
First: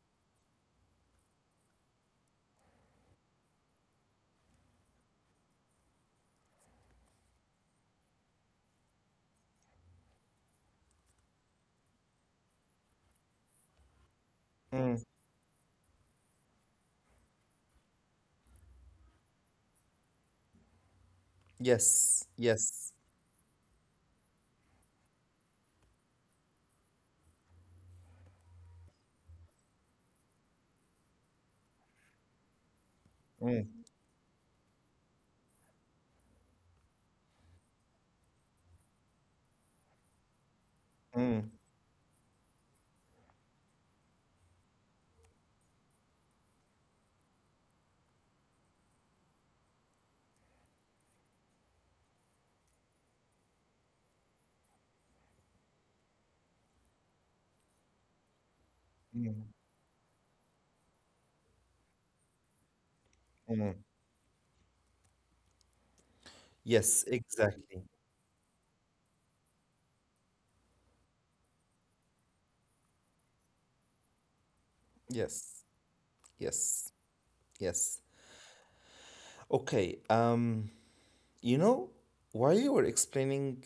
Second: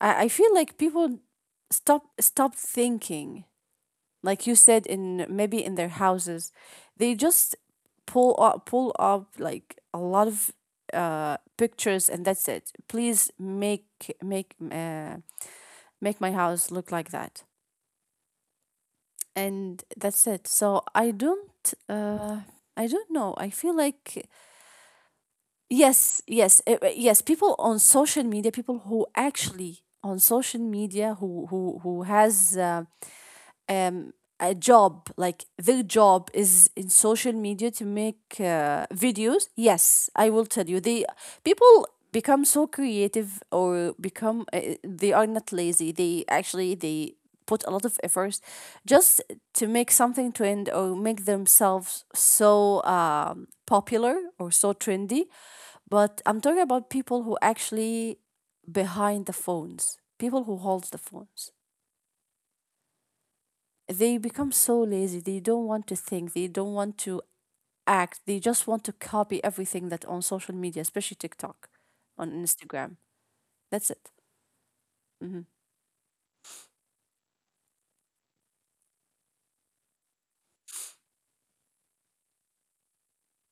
[SPEAKER 2] I feel like people stop thinking. Like you said, in maybe in their houses, they just pull up like a lot of pictures, and that's it. Please make make
[SPEAKER 1] mm.
[SPEAKER 2] uh, make my house look like that. And that's it. So I don't,
[SPEAKER 1] Yes,
[SPEAKER 2] uh i
[SPEAKER 1] yes.
[SPEAKER 2] don't know I feel like, yes, yes, yes, people on social media, people who actually on social media, who has
[SPEAKER 1] Mm,
[SPEAKER 2] um, a job, like their job is in social media to make videos, yes, I will tell you. They,
[SPEAKER 1] mm,
[SPEAKER 2] people become so creative, or become they are not lazy. They actually, they put a lot of efforts just to make something trend, or make themselves so popular or so trendy. But I'm talking about people who actually behind the
[SPEAKER 1] mm,
[SPEAKER 2] phones, people who hold the phones,
[SPEAKER 1] mm.
[SPEAKER 2] they become so lazy. They don't want to think. They don't want
[SPEAKER 1] Yes,
[SPEAKER 2] to
[SPEAKER 1] exactly.
[SPEAKER 2] act. They just want to copy everything that on social media, especially TikTok, on Instagram. That's it. Mm-hmm.
[SPEAKER 1] Yes, yes, yes. Okay. You know, while you were explaining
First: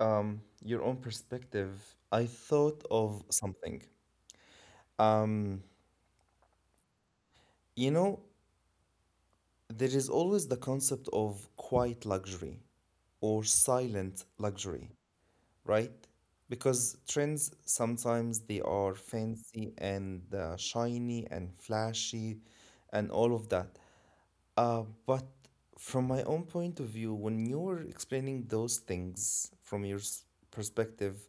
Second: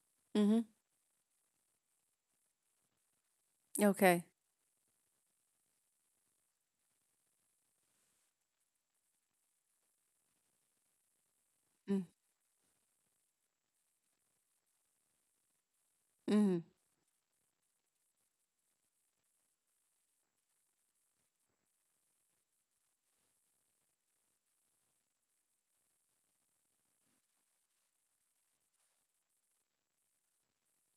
[SPEAKER 2] Mm-hmm.
[SPEAKER 1] your own perspective, I thought of something.
[SPEAKER 2] Okay.
[SPEAKER 1] Um, you know, there is always the concept of quiet
[SPEAKER 2] Mm.
[SPEAKER 1] luxury or silent luxury, right?
[SPEAKER 2] Mm-hmm.
[SPEAKER 1] Because trends sometimes they are fancy and shiny and flashy and all of that. But from my own point of view, when you were explaining those things from your perspective,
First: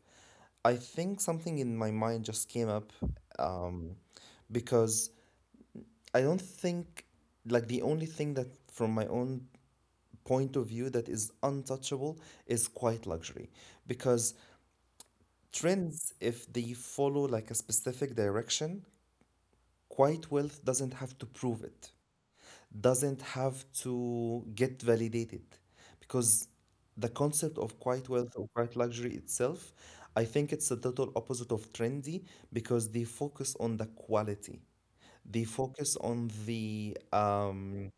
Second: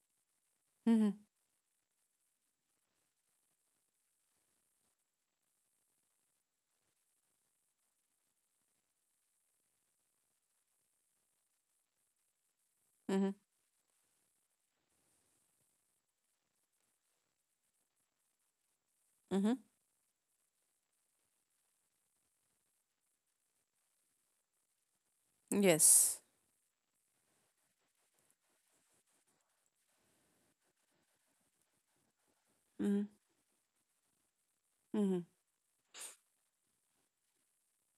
[SPEAKER 1] I
[SPEAKER 2] Mm-hmm.
[SPEAKER 1] think something in my mind just came up um, because I don't think like the only thing that from my own point of view that is untouchable is quiet
[SPEAKER 2] Mm-hmm.
[SPEAKER 1] luxury because trends if they follow like a specific direction,
[SPEAKER 2] Mm-hmm.
[SPEAKER 1] quiet wealth doesn't have to prove it, doesn't have to get validated
[SPEAKER 2] Yes.
[SPEAKER 1] because the concept of quiet wealth or quiet luxury itself, I think it's the total opposite of trendy because
[SPEAKER 2] Mm-hmm.
[SPEAKER 1] they focus on the quality,
[SPEAKER 2] Mm-hmm.
[SPEAKER 1] they focus on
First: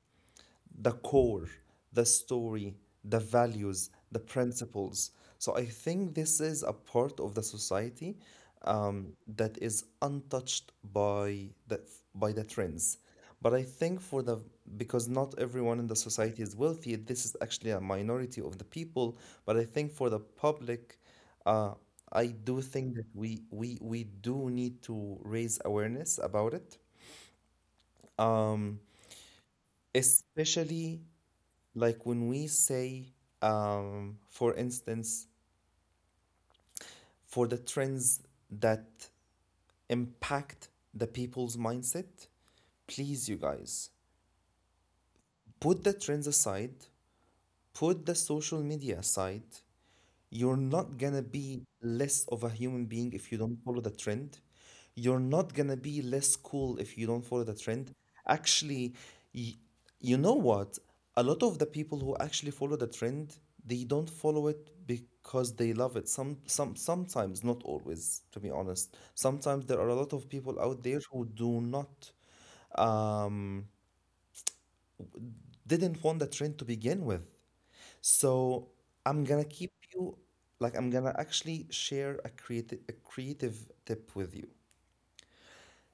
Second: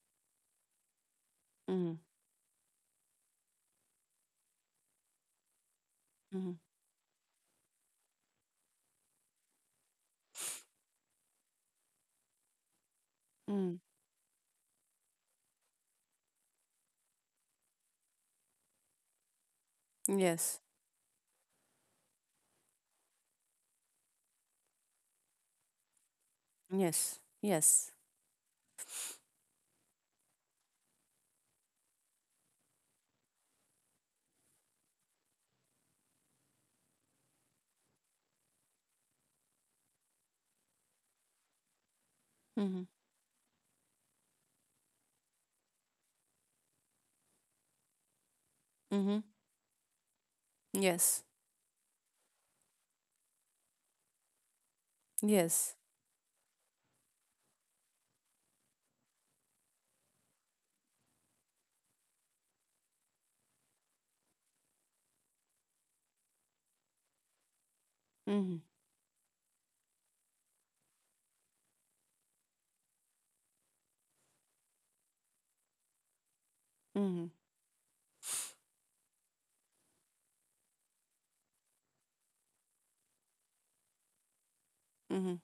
[SPEAKER 1] the core,
[SPEAKER 2] Mm-hmm.
[SPEAKER 1] the story, the values, the principles. So I think this
[SPEAKER 2] Mm-hmm.
[SPEAKER 1] is a part of the society that is untouched by the trends. But I
[SPEAKER 2] Mm-hmm.
[SPEAKER 1] think for the, because not everyone in the society is wealthy, this is actually a minority of the people. But I think for the
[SPEAKER 2] Yes.
[SPEAKER 1] public, uh, I do think that we do need to raise awareness about it,
[SPEAKER 2] Yes. Yes.
[SPEAKER 1] um, especially like when we say, for instance, for the trends that impact the people's mindset,
[SPEAKER 2] Mm-hmm.
[SPEAKER 1] please, you guys, put the trends aside, put the social media
[SPEAKER 2] Mm-hmm.
[SPEAKER 1] aside. You're not gonna
[SPEAKER 2] Yes.
[SPEAKER 1] be less of a human being if you don't follow the trend. You're not gonna be
[SPEAKER 2] Yes.
[SPEAKER 1] less cool if you don't follow the trend. Actually, y- you know what? A lot of the people who actually follow the trend, they don't follow it because they love it. Sometimes, not always, to be
[SPEAKER 2] Mm-hmm.
[SPEAKER 1] honest. Sometimes there are a lot of people out there who do not, um, didn't want the trend to begin with.
[SPEAKER 2] Mm-hmm.
[SPEAKER 1] So I'm gonna keep you, like I'm gonna actually share a creative tip with you.
[SPEAKER 2] Mm-hmm.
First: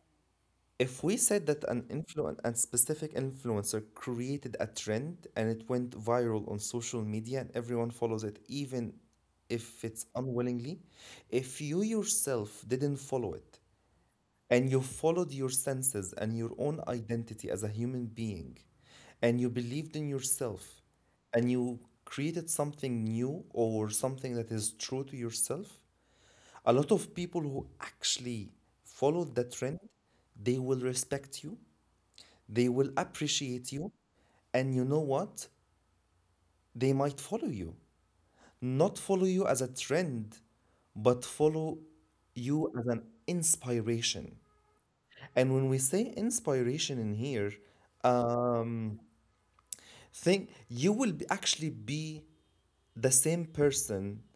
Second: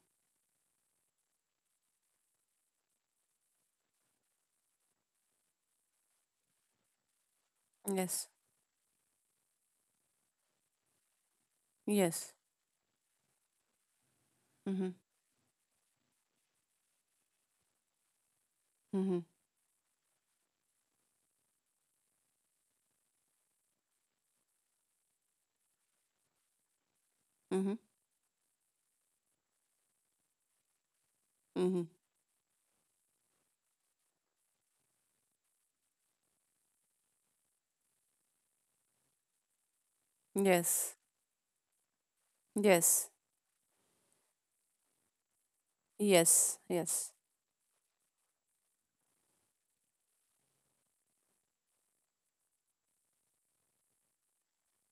[SPEAKER 1] If we said that an influent and specific influencer created a trend and it went viral on social media and everyone follows it,
[SPEAKER 2] Yes.
[SPEAKER 1] even if it's unwillingly, if you
[SPEAKER 2] Yes.
[SPEAKER 1] yourself didn't follow it, and you
[SPEAKER 2] Mm-hmm.
[SPEAKER 1] followed your senses and your own identity as a human being
[SPEAKER 2] Mm-hmm.
[SPEAKER 1] and you believed in yourself and you created something new or something that is true to yourself, a lot of people
[SPEAKER 2] Mm-hmm.
[SPEAKER 1] who actually follow the trend, they will respect
[SPEAKER 2] Mm-hmm.
[SPEAKER 1] you, they will appreciate you, and you know what, they might follow you, not follow you as a trend,
[SPEAKER 2] Yes.
[SPEAKER 1] but follow
[SPEAKER 2] Yes.
[SPEAKER 1] you as an inspiration. And when we
[SPEAKER 2] Yes,
[SPEAKER 1] say
[SPEAKER 2] yes.
[SPEAKER 1] inspiration in here, um, think you will be actually be the same person,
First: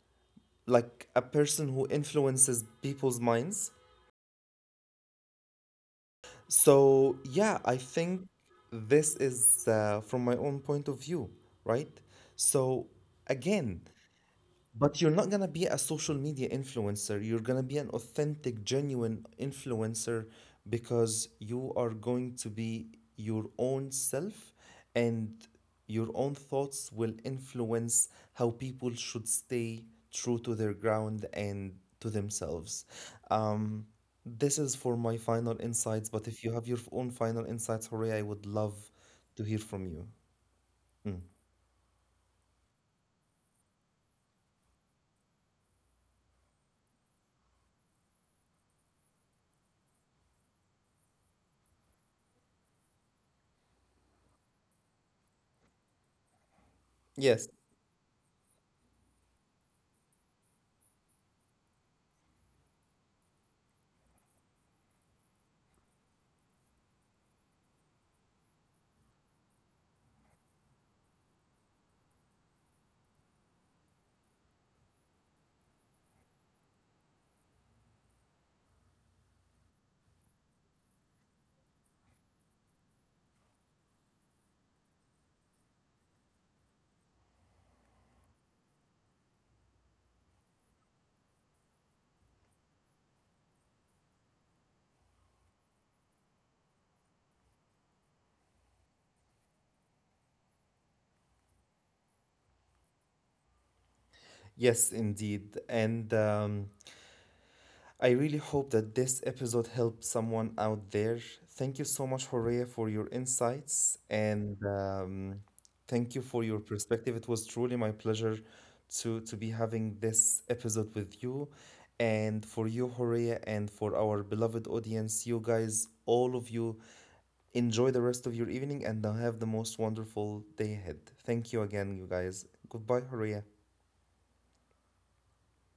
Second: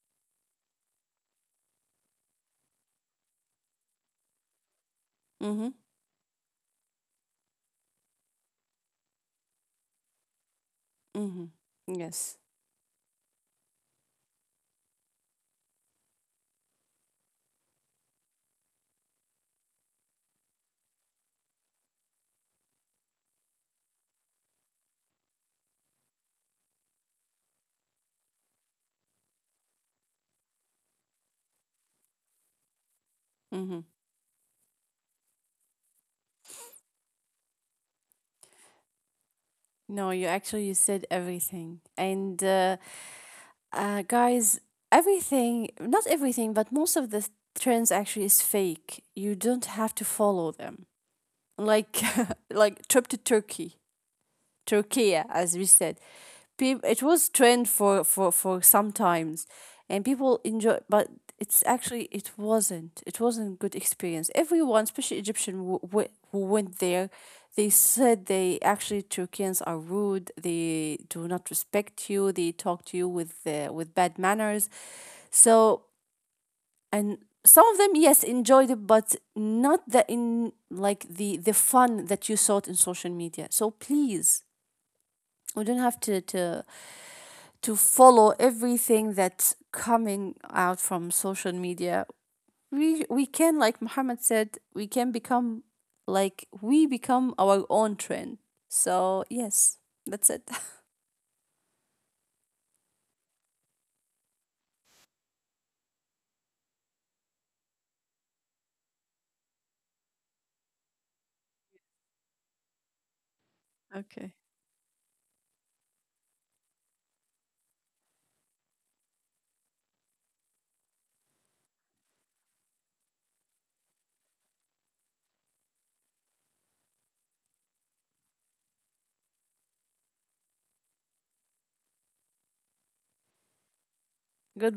[SPEAKER 1] like a person who influences people's minds.
[SPEAKER 2] Mm-hmm.
[SPEAKER 1] So, yeah, I think this is from my own point of view, right?
[SPEAKER 2] Mm-hmm.
[SPEAKER 1] So,
[SPEAKER 2] Yes.
[SPEAKER 1] again, but you're not gonna be a social media influencer. You're gonna be an authentic, genuine influencer because you are going to be your own self and your own thoughts will influence how people should stay true to their ground and to themselves. Um,
[SPEAKER 2] Mm-hmm.
[SPEAKER 1] this is for my final insights, but if you have your own final insights, Horea, I would love to hear from you.
[SPEAKER 2] No, you
[SPEAKER 1] Mm.
[SPEAKER 2] actually you said everything. And guys, everything, not everything, but most of the trends actually is fake. You don't have to follow them. Like like trip to Turkey. Turkey, as we said. Peop
[SPEAKER 1] Yes,
[SPEAKER 2] it was trend for some times, and people enjoy, but it's actually it wasn't. It wasn't good experience. Everyone, especially Egyptian, who went there, they said they actually Turkians are rude. They do not respect you. They talk to you with bad manners. So, and some of them yes enjoyed it, but not the, in like the fun that you saw it in social media. So please, we don't have to follow everything that's coming out from social media. We can, like Muhammad said, we can become, like we become our own trend. So yes, that's it.
[SPEAKER 1] yes, indeed. And I really hope that this episode helped someone out there. Thank you so much, Horea, for your insights and
[SPEAKER 2] Okay.
[SPEAKER 1] thank you for your perspective. It was truly my pleasure to be having this episode with you. And for you, Horea, and for our beloved audience, you guys, all of you, enjoy the rest of your evening and have the most wonderful day ahead. Thank you again, you guys. Goodbye, Horea.
[SPEAKER 2] Good.